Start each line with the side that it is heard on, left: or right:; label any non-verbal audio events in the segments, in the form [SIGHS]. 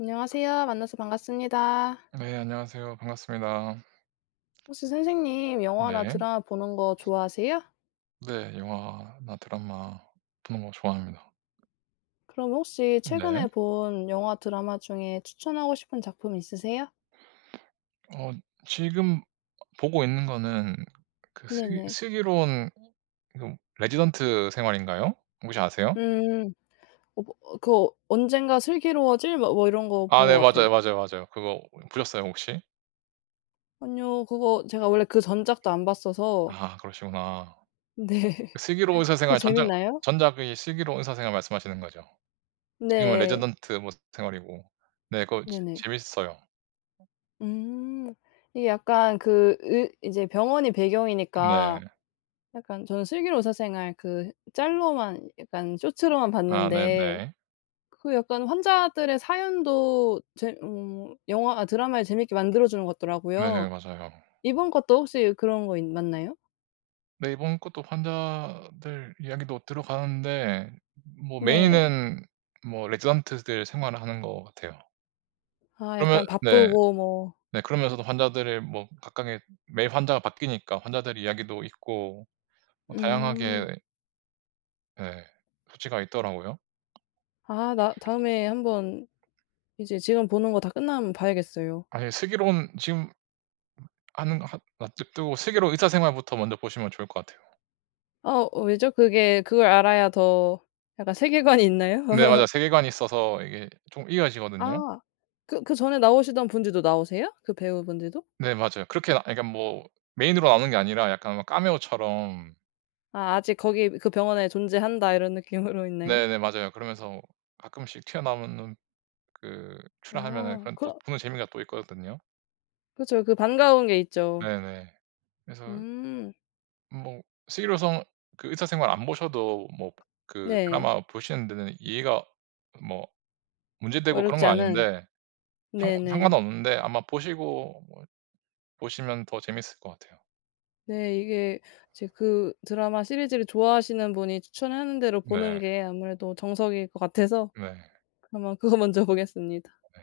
left: 안녕하세요. 만나서 반갑습니다.
right: 네 안녕하세요. 반갑습니다.
left: 혹시 선생님 영화나
right: 네.
left: 드라마 보는 거 좋아하세요?
right: 네. 영화나 드라마 보는 거 좋아합니다.
left: 그럼 혹시
right: 네.
left: 최근에 본 영화, 드라마 중에 추천하고 싶은 작품 있으세요?
right: 어 지금 어 보고 있는 거는 그 슬기
left: 네네.
right: 슬기로운 그 레지던트 생활인가요? 혹시 아세요?
left: 음. 어 뭐 그 어 언젠가 슬기로워질 막 뭐 이런 거
right: 아
left: 본 것
right: 네.
left: 같아요.
right: 맞아요. 맞아요. 맞아요. 그거 보셨어요, 혹시?
left: 아니요. 그거 제가 원래 그 전작도 안 봤어서
right: 아 그러시구나.
left: 네.
right: 그 슬기로운 의사
left: 그거
right: 생활 전작
left: 재밌나요?
right: 전작의 슬기로운 의사 생활 말씀하시는 거죠? 지금은
left: 네.
right: 레지던트 뭐 생활이고. 네, 그거 재
left: 네네.
right: 재밌어요.
left: 음. 이게 약간 그 의 인제 병원이 배경이니까
right: 네.
left: 약간 저는 슬기로운 의사 생활 그 짤로만 약간 쇼츠로만
right: 아
left: 봤는데
right: 네네.
left: 그 약간 환자들의 사연도 재 어 영화나 드라마를 재밌게 만들어 주는 것
right: 네네.
left: 같더라고요.
right: 맞아요.
left: 이번 것도 혹시 그런 거 있 맞나요?
right: 네. 이번 것도 환자들 이야기도 들어가는데 뭐
left: 네.
right: 메인은 뭐 레지던트들 생활을 하는 것 같아요.
left: 아.
right: 그러면
left: 약간
right: 네.
left: 바쁘고 뭐
right: 네 그러면서도 환자들의 뭐 각각의 매일 환자가 바뀌니까 환자들의 이야기도 있고 뭐
left: 음.
right: 다양하게 예. 수치가 있더라고요.
left: 아. 나 다음에 한번 이제 지금 보는 거 다 끝나면 봐야겠어요.
right: 아 예. 슬기로운 지금 음 하는 하 [UNINTELLIGIBLE] 도 슬기로운 의사 생활부터 먼저 보시면 좋을 것 같아요.
left: 어. 왜죠? 그게 그걸 알아야 더 약간 세계관이 있나요?
right: 네. 맞아요.
left: [LAUGHS]
right: 세계관이 있어서 이게 좀 이어지거든요.
left: 아. 그 그 전에 나오시던 분들도 나오세요? 그 배우분들도?
right: 네. 맞아요. 그렇게 아 그러니까 뭐 메인으로 나오는 게 아니라 약간 막 카메오처럼
left: 아. '아직 거기 그 병원에 존재한다.' 이런 느낌으로 있나요?
right: 네네. 맞아요. 그러면서 가끔씩 튀어나오는 그 출연하면은
left: 아.
right: 그런 또
left: 그럼
right: 보는 재미가 또 있거든요.
left: 그쵸. 그 반가운 게 있죠.
right: 네네. 그래서
left: 음.
right: 뭐 슬기로운 성 그 의사 생활 안 보셔도 뭐 그
left: 네.
right: 드라마 보시는 데는 이해가 뭐 문제 되고 그런
left: 어렵지
right: 건
left: 않은.
right: 아닌데 상 상관은
left: 네네.
right: 없는데 아마 보시고 뭐 보시면 더 재밌을 것 같아요.
left: 네 이게 이제 그 드라마 시리즈를 좋아하시는 분이 추천하는 대로
right: 네.
left: 보는 게 아무래도 정석일 것 같아서.
right: 네.
left: 그러면 그거 먼저 보겠습니다.
right: 네.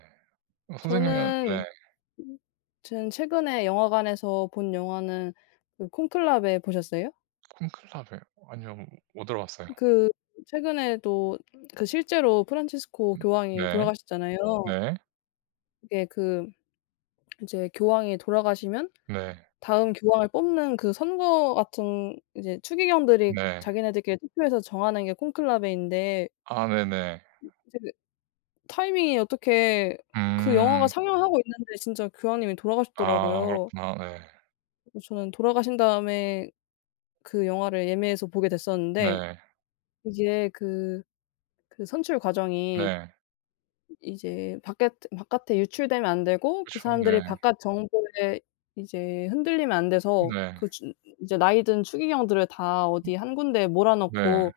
right: 어 선생님은 네.
left: 저는 [UNINTELLIGIBLE] 지금 최근에 영화관에서 본 영화는 어 콘클라베 보셨어요?
right: 콘클라베. 아니요. 못 들어 봤어요.
left: 그 최근에도 그 실제로 프란치스코
right: 음
left: 교황이
right: 네.
left: 돌아가셨잖아요.
right: 네.
left: 이게 그 이제 교황이 돌아가시면
right: 네.
left: 다음 교황을 뽑는 그 선거 같은 이제 추기경들이
right: 네.
left: 자기네들끼리 투표해서 정하는 게 콘클라베인데
right: 아 네네. 음.
left: 이제 그 이제 타이밍이 어떻게 그 영화가
right: 음.
left: 상영하고 있는데 진짜 교황님이
right: 아
left: 돌아가셨더라고요.
right: 그렇구나. 네.
left: 어 저는 돌아가신 다음에 그 영화를 예매해서 보게
right: 읍
left: 됐었는데.
right: 네.
left: 이게 그 그 선출 과정이
right: 네.
left: 이제 바꺁에 바깥에 유출되면 안 되고 그
right: 그쵸
left: 사람들이
right: 네.
left: 바깥 정보에 이제 흔들리면 안 돼서
right: 네.
left: 그 준 이제 나이 든 추기경들을 다
right: 음.
left: 어디 1 군데에 몰아
right: 네.
left: 넣고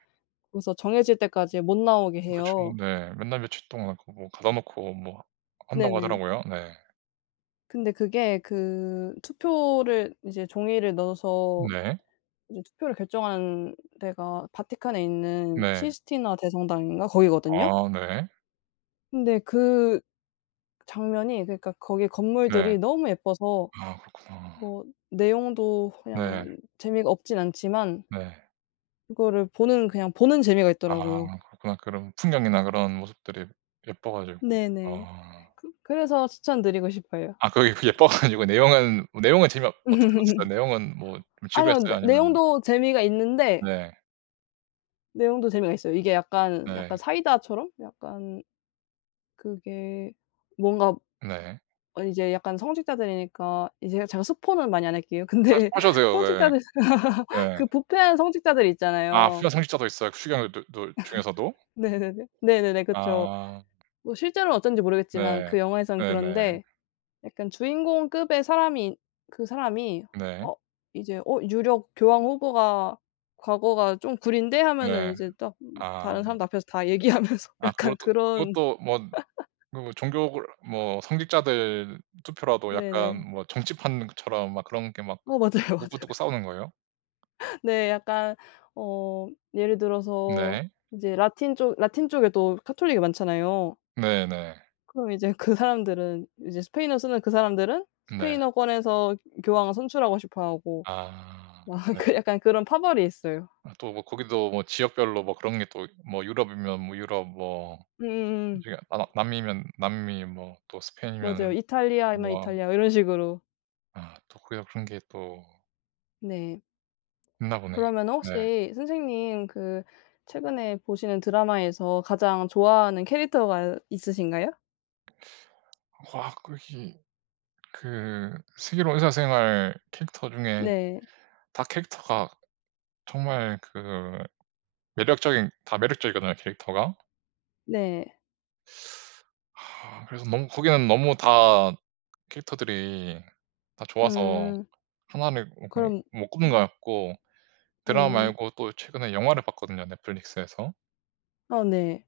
left: 거기서 정해질 때까지 못 나오게
right: 그렇죠
left: 해요.
right: 네. 몇 날 며칠 동안 그 뭐 가둬 놓고 뭐 한다고
left: 네네.
right: 하더라고요. 네.
left: 근데 그게 그 투표를 이제 종이를 넣어서
right: 네.
left: 이제 투표를 결정한 데가 바티칸에 있는
right: 네.
left: 시스티나 대성당인가 거기거든요.
right: 아. 네.
left: 근데 그 장면이 그니까 거기
right: 네.
left: 건물들이 너무 예뻐서
right: 아. 그렇구나.
left: 뭐 내용도
right: 네.
left: 그냥 재미가 없진 않지만
right: 네.
left: 그거를 보는 그냥 보는 재미가 있더라고요.
right: 아. 그렇구나. 그런 풍경이나 그런 모습들이 예뻐 가지고.
left: 네네.
right: 아.
left: 그 그래서 추천 드리고 싶어요.
right: 아. 그게 그 예뻐 가지고 내용은 뭐 내용은 재미없 어떻게 없었
left: [LAUGHS]
right: 내용은 뭐 좀
left: 아니요.
right: 지루했어요?
left: 내
right: 아니면은
left: 내용도 재미가 있는데
right: 네.
left: 내용도 재미가 있어요. 이게 약간 약간
right: 네.
left: 사이다처럼 약간 그게 뭔가
right: 네.
left: 아니 이제 약간 성직자들이니까 이 제가 제가 스포는 많이 안 할게요.
right: 하셔
left: 근데
right: 하셔도 돼요. 네네.
left: 성직자들 [LAUGHS]
right: 네.
left: 그 부패한 성직자들
right: 아. 부패한
left: 있잖아요.
right: 성직자도 있어요, 추기경 두 둘 중에서도?
left: [LAUGHS] 네네네. 네네네. 그쵸.
right: 아.
left: 뭐 실제로는 어떤지 모르겠지만
right: 네.
left: 그 영화에서는
right: 네네.
left: 그런데 약간 주인공급의 사람인 그 사람이
right: 네.
left: '어 이제 어 유력 교황 후보가 과거가 좀 구린데?' 하면은
right: 네.
left: 이제 딱 막
right: 아.
left: 다른 사람들 앞에서 다 얘기하면서
right: 아.
left: 약간
right: 그것도
left: 그런
right: 그것도 뭔 그
left: [LAUGHS]
right: 뭐 종교 그러 뭐 성직자들 투표라도 약간
left: 네네.
right: 뭐 정치판 그 처럼 막 그런 게 막
left: 어. 맞아요, 맞아요.
right: 먹고 뜯고 싸우는 거예요?
left: 네. 약간 어 예를 들어서
right: 네.
left: 이제 라틴 쪽 라틴 쪽에도 가톨릭이 많잖아요.
right: 네 네.
left: 그럼 이제 그 사람들은 이제 스페인어 쓰는 그 사람들은
right: 네.
left: 스페인어권에서 교황을 선출하고 싶어하고
right: 아.
left: 막
right: 네.
left: 그 약간 그런 파벌이 있어요.
right: 뭐 또 뭐 거기도 뭐 지역별로 뭐 그런 게 또 뭐 유럽이면 뭐 유럽 뭐 이
left: 음음음.
right: 중에 아 나 남미면 남미 뭐 또 스페인이면은
left: 맞아요. 이탈리아이면
right: 뭐
left: 이탈리아 이런 식으로.
right: 아 또 그여 그런 게 또
left: 네.
right: 있나 보네요.
left: 그러면은
right: 네.
left: 혹시 선생님 그 최근에 보시는 드라마에서 가장 좋아하는 캐릭터가 있으신가요?
right: [SUCKS TEETH] 와 거기 그 슬기로운 의사생활 캐릭터 중에
left: 네.
right: 다 캐릭터가 정말 그 매력적인 다 매력적이거든요 캐릭터가.
left: 네.
right: [SUCKS TEETH] [SIGHS] 그래서 너무 거기는 너무 다 캐릭터들이 다 좋아서
left: 음.
right: 1 를 이렇게
left: 그럼
right: 못 꼽는 것
left: 음.
right: 같고. 드라마
left: 음.
right: 말고 또 최근에 영화를 봤거든요 넷플릭스에서.
left: 아 네.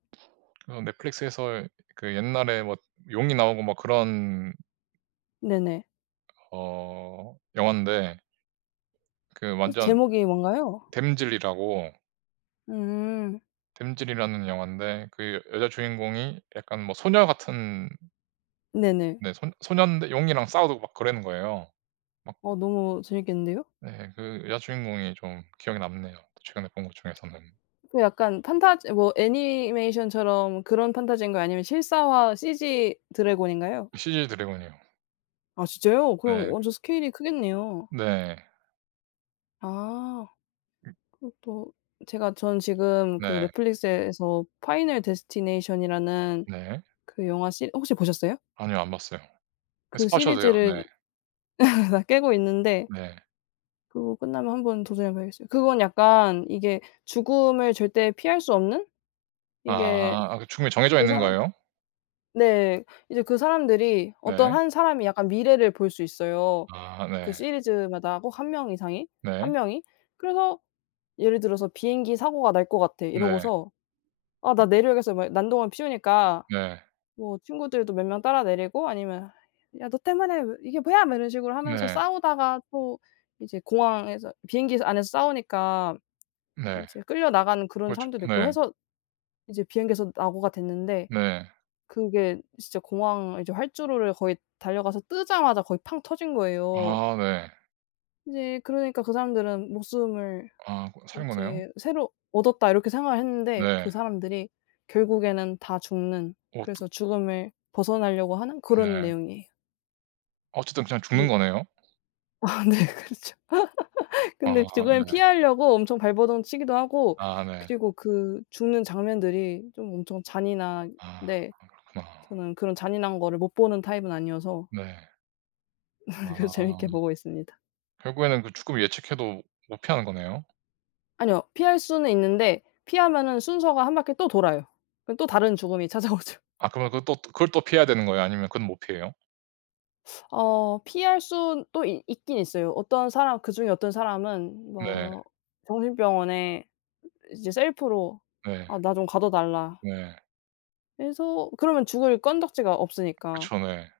right: 그 넷플릭스에서 그 옛날에 뭐 용이 나오고 막 그런
left: 네네.
right: 어 영환데 그
left: 혹시
right: 완전
left: 제목이 뭔가요?
right: 댐즐이라고
left: 음.
right: 댐즐이라는 영화인데 그 여자 주인공이 약간 뭐 소녀 같은
left: 네네.
right: 네 손 소년데 용이랑 싸우고 막 그러는 거예요. 막
left: 어 너무 재밌겠는데요.
right: 네 그 여자 주인공이 좀 기억에 남네요 최근에 본 것 중에서는.
left: 그거 약간 판타지 뭐 애니메이션처럼 그런 판타지인가요? 아니면 실사화 CG 드래곤인가요?
right: CG 드래곤이요.
left: 아 진짜요? 그럼
right: 네.
left: 완전 스케일이 크겠네요.
right: 네.
left: 아.
right: 음.
left: 그것도 제가 전 지금 그
right: 네.
left: 넷플릭스에서 '파이널 데스티네이션'이라는
right: 네.
left: 그 영화 시 혹시 보셨어요?
right: 아니요. 안 봤어요. 아
left: 그
right: 스포 하셔도 돼요.
left: 시리즈를
right: 네.
left: [LAUGHS] 다 깨고 있는데
right: 네.
left: 그거 끝나면 한번 도전해 봐야겠어요. 그건 약간 이게 죽음을 절대 피할 수 없는? 이게
right: 아. 아 그 죽음이 정해져
left: 그
right: 있는
left: 사람
right: 거예요?
left: 네. 이제 그 사람들이
right: 네.
left: 어떤 1 사람이 약간 미래를 볼 수 있어요.
right: 아.
left: 그
right: 네.
left: 시리즈마다 꼭 1 명 이상이, 1
right: 네.
left: 명이. 그래서 예를 들어서 "비행기 사고가 날 것 같아."
right: 네.
left: 이러고서 "아 나 내려야겠어." 막 난동을 피우니까
right: 네.
left: 뭐 친구들도 몇 명 따라 내리고 아니면 "야 너 때문에 왜 이게 뭐야?" 뭐 이런 식으로 하면서
right: 네.
left: 싸우다가 또 이제 공항에서 비행기에서 안에서 싸우니까
right: 네.
left: 이제 끌려나가는 그런
right: 그렇죠
left: 사람들도 있고
right: 네.
left: 해서 이제 비행기에서 낙오가 됐는데.
right: 네.
left: 그게 진짜 공항 이제 활주로를 거의 달려가서 뜨자마자 거의 팡 터진 거예요.
right: 아. 네.
left: 이제 그러니까 그 사람들은 '목숨을
right: 아 고 살은 거네요?
left: 이제 새로 얻었다.' 이렇게 생각을 했는데 그
right: 네.
left: 사람들이 결국에는 다 죽는
right: 어 또
left: 그래서 죽음을 벗어나려고 하는 그런
right: 네.
left: 내용이에요.
right: 어쨌든 그냥 죽는
left: 네.
right: 거네요.
left: 아, 네 그렇죠. [LAUGHS]
right: 아
left: 근데 죽음을
right: 네.
left: 피하려고 엄청 발버둥 치기도 하고
right: 아 네.
left: 그리고 그 죽는 장면들이 좀 엄청
right: 아
left: 잔인한데
right: 그건 그렇구나.
left: 저는 그런 잔인한 거를 못 보는 타입은 아니어서
right: 네.
left: [LAUGHS] 그래서 재밌게
right: 아.
left: 보고 있습니다.
right: 결국에는 그 죽음을 예측해도 못 피하는 거네요.
left: 아니요. 피할 수는 있는데 피하면은 순서가 1 바퀴 또 돌아요. 그럼 또 다른 죽음이 찾아오죠.
right: 아 그러면 그 또 뜨 그걸 또 피해야 되는 거예요, 아니면 그건 못 피해요?
left: [SUCKS TEETH] 어 피할 순 또 이 있긴 있어요. 어떤 사람 그중에 어떤 사람은
right: 네.
left: 뭐 정신병원에 이제 셀프로
right: 네.
left: "아 나 좀 가둬 달라"
right: 네.
left: 이래서 그러면 죽을 건덕지가 없으니까
right: 그쵸. 네.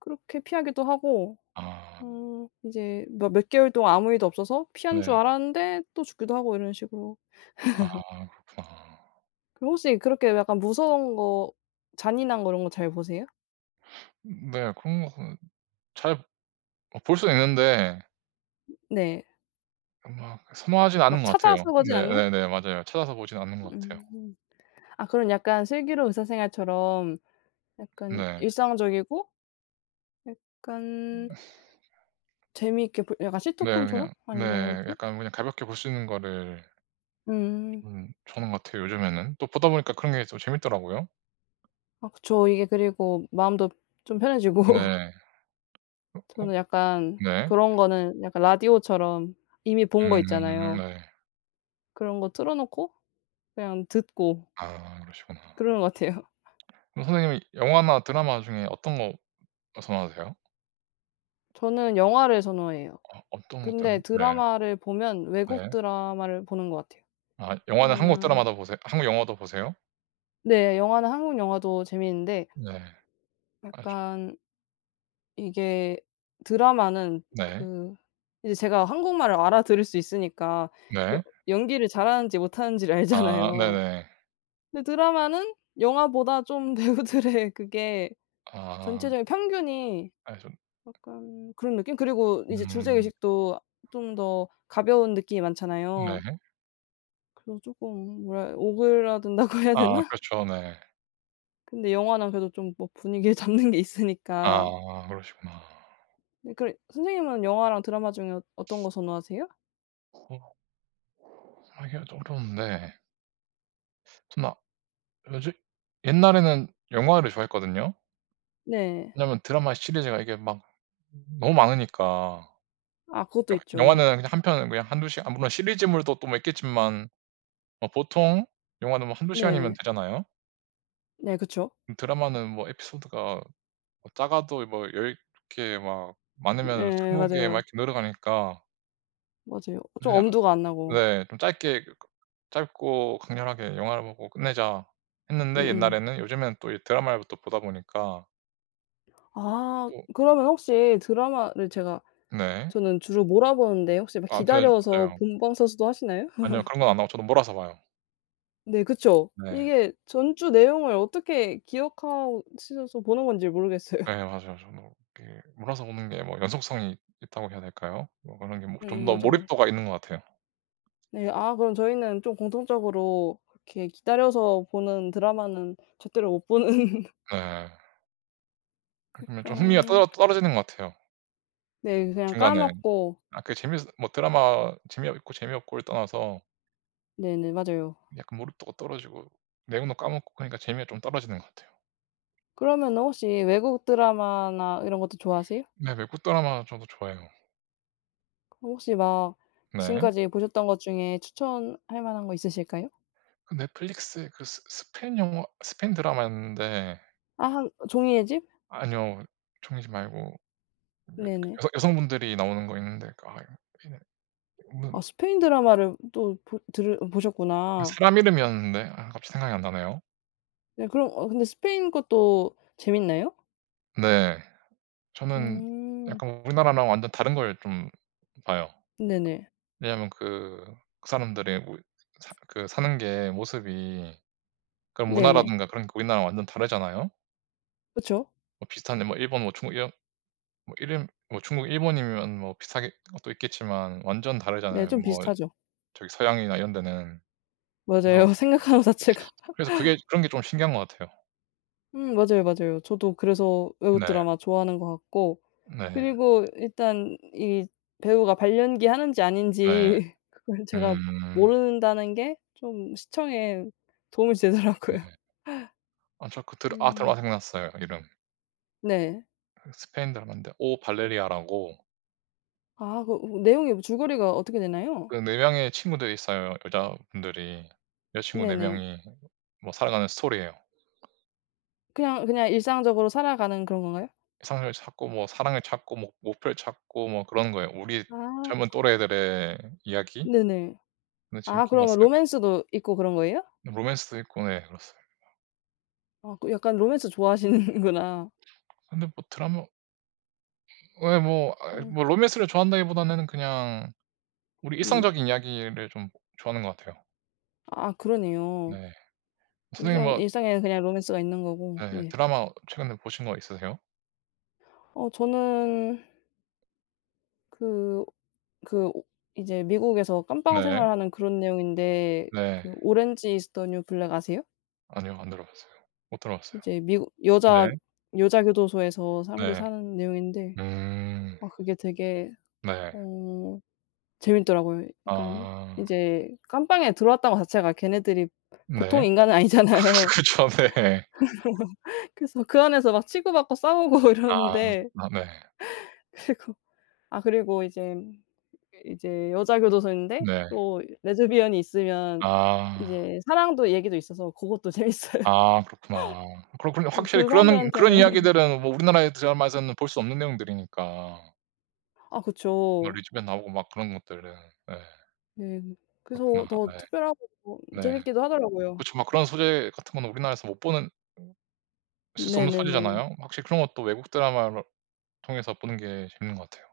left: 그렇게 피하기도 하고.
right: 아.
left: 어 이제 뭐 몇 개월 동안 아무 일도 없어서 피한 줄
right: 네.
left: 알았는데 또 죽기도 하고 이런 식으로.
right: 아
left: [LAUGHS]
right: 그렇구나.
left: 그럼 혹시 그렇게 약간 무서운 거, 잔인한 거 이런 거 잘 보세요?
right: [SNIFFS] 네 그런 거는 잘 어 볼 수는 있는데
left: 음 네.
right: 음 막 선호하진 않은
left: 막
right: 것 같아요.
left: 찾아서 보지 않는?
right: 네네네. 맞아요. 찾아서 보진 않는 것 같아요.
left: 음. 아 그럼 약간 '슬기로운 의사생활'처럼 약간
right: 네.
left: 일상적이고 약간
right: [GRUNTS]
left: 재미있게 볼 약간
right: 네
left: 시트콤처럼
right: 그냥
left: 아니
right: 네.
left: 뭐지?
right: 약간 그냥 가볍게 볼 수 있는 거를
left: 음.
right: 좀 좋아하는 것 같아요, 요즘에는. 또 보다 보니까 그런 게 또 재밌더라고요.
left: 아 그쵸. 이게 그리고 마음도 좀 편해지고.
right: 네. 어
left: 저는 약간
right: 네.
left: 그런 거는 약간 라디오처럼 이미 본 거
right: 음.
left: 있잖아요.
right: 네.
left: 그런 거 틀어놓고 그냥 듣고
right: 아, 그러시구나.
left: 그러는 것 같아요.
right: 그럼 선생님이 영화나 드라마 중에 어떤 거 선호하세요?
left: 저는 영화를 선호해요.
right: 아 어떤 것
left: 근데
right: 때문 네.
left: 드라마를 보면 외국
right: 네.
left: 드라마를 보는 것 같아요.
right: 아 영화는 한국
left: 왜냐하면
right: 드라마도 보세 한국 영화도 보세요?
left: 네. 영화는 한국 영화도 재미있는데
right: 네 아주
left: 약간 이게 드라마는
right: 네.
left: 그 이제 제가 한국말을 알아들을 수 있으니까 여
right: 네.
left: 연기를 잘하는지 못하는지를
right: 아
left: 알잖아요.
right: 네네.
left: 근데 드라마는 영화보다 좀 배우들의 그게
right: 아.
left: 전체적인 평균이
right: 알죠.
left: 약간 그런 느낌? 그리고 이제
right: 음.
left: 주제의식도 좀 더 가벼운 느낌이 많잖아요.
right: 네.
left: 그리고 쪼끔 뭐라해 오그라든다고 해야
right: 아
left: 되나?
right: 그렇죠. 네.
left: 근데 영화는 그래도 좀 뭐 분위기를 잡는 게 있으니까.
right: 아 그러시구나.
left: 네 그래 선생님은 영화랑 드라마 중에 어 어떤 거 선호하세요?
right: 어 하기가 좀 어려운데. [UNINTELLIGIBLE] 옛날에는 영화를 좋아했거든요.
left: 네.
right: 왜냐하면 드라마의 시리즈가 이게 막 너무 많으니까.
left: 아 그것도
right: 영
left: 있죠.
right: 영화는 그냥 한 편은 그냥 1, 2 시간 아 물론 시리즈물도 또 뭐 있겠지만 뭐 보통 영화는 뭐 1, 2 시간이면
left: 네.
right: 되잖아요.
left: 네 그쵸.
right: 음 드라마는 뭐 에피소드가 뭐 작아도 뭐 10 개 막 많으면은
left: 네
right: 20 개 막
left: 맞아요.
right: 이렇게 늘어가니까
left: 맞아요. 좀
right: 그냥
left: 엄두가 안 나고.
right: 네 좀 짧게 그 '짧고 강렬하게 영화를 보고 끝내자.'
left: 음
right: 했는데
left: 음.
right: 옛날에는 요즘에는 또 이 드라마를 또 보다 보니까
left: 아
right: 또
left: 그러면 혹시 드라마를 제가
right: 네.
left: 저는 주로 몰아보는데 혹시 막
right: 그 아무튼
left: 기다려서
right: 맞아요.
left: 본방 사수도 하시나요?
right: 아니요.
left: [LAUGHS]
right: 그런 건 안 하고 저도 몰아서 봐요.
left: 네. 그쵸.
right: 네.
left: 이게 전 주 내용을 어떻게 기억하고 있으셔서 보는 건지를 모르겠어요.
right: 네 맞아요 저도. 그 몰아서 보는 게 뭐 연속성이 있다고 해야 될까요? 뭐 그런 게 뭐 좀
left: 음
right: 더
left: 맞아요.
right: 몰입도가 있는 것 같아요.
left: 네. 아 그럼 저희는 좀 공통적으로 그렇게 기다려서 보는 드라마는 제대로 못 보는.
right: 네. 그러면 좀 흥미가
left: 약간.
right: 떨어 떨어지는 것 같아요.
left: 네 그냥
right: 중간에
left: 까먹고.
right: 아 그 재밌어도 뭐 드라마 재미 어 있고 재미없고를 떠나서
left: 네네. 맞아요.
right: 약간 몰입도가 떨어지고 내용도 까먹고 그러니까 재미가 좀 떨어지는 것 같아요.
left: 그러면은 혹시 외국 드라마나 이런 것도 좋아하세요?
right: 네. 외국 드라마 저도 좋아해요.
left: 그럼 혹시 막
right: 네.
left: 지금까지 보셨던 것 중에 추천할 만한 거 있으실까요?
right: 그 넷플릭스 그 스 스 스페인 영화 스페인 드라마였는데
left: 아 종이의 집?
right: 아니요. 종이의 집 말고. [UNINTELLIGIBLE]
left: 네네.
right: 여성 여성 분들이 나오는 거 있는데. 그 아 여 [UNINTELLIGIBLE] 무슨
left: 아 스페인 드라마를 또 보 들을
right: 뭐
left: 보셨구나.
right: 사람 이름이었는데. 아 갑자기 생각이 안 나네요.
left: 네 그럼 어 근데 스페인 것도 재밌나요?
right: 네. 저는
left: 음.
right: 약간 우리나라랑 완전 다른 걸 좀 봐요.
left: 네네.
right: 왜냐하면 그 그 사람들의 뭐 사 그 사는 게 모습이 그런
left: 네네.
right: 문화라든가 그런 게 우리나라랑 완전 다르잖아요.
left: 그쵸.
right: 뭐 비슷한데 뭐 일본 뭐 중국 이런 뭐 이름 뭐 중국, 일본이면 뭐 비슷하겠 것도 있겠지만 완전
left: 네.
right: 다르잖아요.
left: 좀
right: 뭐
left: 비슷하죠.
right: 저기 서양이나 이런 데는. 그래서,
left: 맞아요. 생각하는 자체가
right: 그래서 그게
left: [LAUGHS]
right: 그런 게 좀 신기한 것 같아요.
left: 음 맞아요, 맞아요. 저도 그래서 외국
right: 네.
left: 드라마 좋아하는 것 같고.
right: 네.
left: 그리고 일단 이 배우가 발연기 하는지
right: 네.
left: 아닌지 그거를 제가
right: 음.
left: 모른다는 게 좀 시청에 도움이
right: 네.
left: 되더라고요.
right: 아 저 그 들 아 드라마
left: 음.
right: 생각났어요 이름.
left: 네.
right: 스페인 드라마인데 오 발레리아라고
left: 아. 그 그 내용이 줄거리가 어떻게 되나요?
right: 그 4 명의 친구들이 있어요 여자분들이. 여자 친구 4
left: 네네.
right: 명이 뭐 살아가는 스토리예요.
left: 그냥, 그냥 일상적으로 살아가는 그런 건가요?
right: 이성을 찾고 뭐 사랑을 찾고 뭐 목 목표를 찾고 뭐 그러는 거예요. 우리
left: 아.
right: 젊은 또래들의 이야기?
left: 네네.
right: 네
left: 아
right: 재밌게
left: 그러면
right: 봤어요.
left: 로맨스도 있고 그런 거예요?
right: 로맨스도 있고 네 그렇습니다.
left: 아 그 약간 로맨스 좋아하시는구나.
right: 근데 뭐 드라마 예 뭐. 아이
left: 음.
right: 뭐 로맨스를 좋아한다기보다는 그냥 우리
left: 네네.
right: 일상적인 이야기를 좀 좋아하는 것 같아요.
left: 아. 그러네요.
right: 네. 선생님
left: 일상
right: 뭐
left: 일상에 그냥 로맨스가 있는 거고.
right: 네.
left: 네.
right: 드라마 최근에 보신 거 있으세요?
left: 어 저는 그, 그 오 이제 미국에서 감방
right: 네.
left: 생활하는 그런 내용인데
right: 네.
left: 그 '오렌지 이즈 더 뉴 블랙.' 아세요?
right: 아니요. 안 들어 봤어요. 못 들어 봤어요.
left: 이제 미국 여자,
right: 네.
left: 여자 교도소에서 사람들이
right: 네.
left: 사는 내용인데
right: 음.
left: 아 그게 되게
right: 네.
left: 어 재밌더라고요. 약간
right: 아.
left: 이제 감방에 들어왔다는 거 자체가 걔네들이
right: 네.
left: 보통
right: 아
left: 인간은
right: 그
left: 아니잖아요.
right: 그쵸. 네.
left: [LAUGHS] 그래서 그 안에서 막 치고받고 싸우고
right: 아.
left: 이러는데
right: 아 네.
left: [LAUGHS] 그리고 아 그리고 이제, 이제 여자 교도소인데
right: 네.
left: 또 레즈비언이 있으면
right: 아.
left: 이제 사랑도 얘기도 있어서 고것도 재밌어요. [LAUGHS]
right: 아. 그렇구나. 그렇군요.
left: 이
right: 확실히
left: 그
right: 그런, 그런
left: 사람들한테는
right: 이야기들은 뭐 우리나라의 드라마에서는 볼 수 없는 내용들이니까.
left: 아
right: 뭐
left: 그쵸.
right: 레즈비언 나오고 막 그런 것들은 예.
left: 네.
right: 그렇구나.
left: 그래서 더
right: 네.
left: 특별하고 또
right: 네.
left: 재밌기도 하더라고요.
right: 그쵸. 막 그런 소재 같은 거는 우리나라에서 못 보는 어 쓸 수 없는
left: 네네네.
right: 소재잖아요. 확실히 그런 것도 외국 드라마를 통해서 보는 게 재밌는 것 같아요.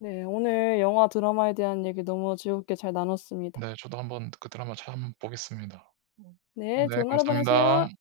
left: 네. 오늘 영화, 드라마에 대한 얘기 너무 즐겁게 잘 나눴습니다.
right: 네. 저도 한번 그 드라마 찾아 한번 보겠습니다. 어
left: 네.
right: 네
left: 좋은 하루 보내세요.
right: 감사합니다.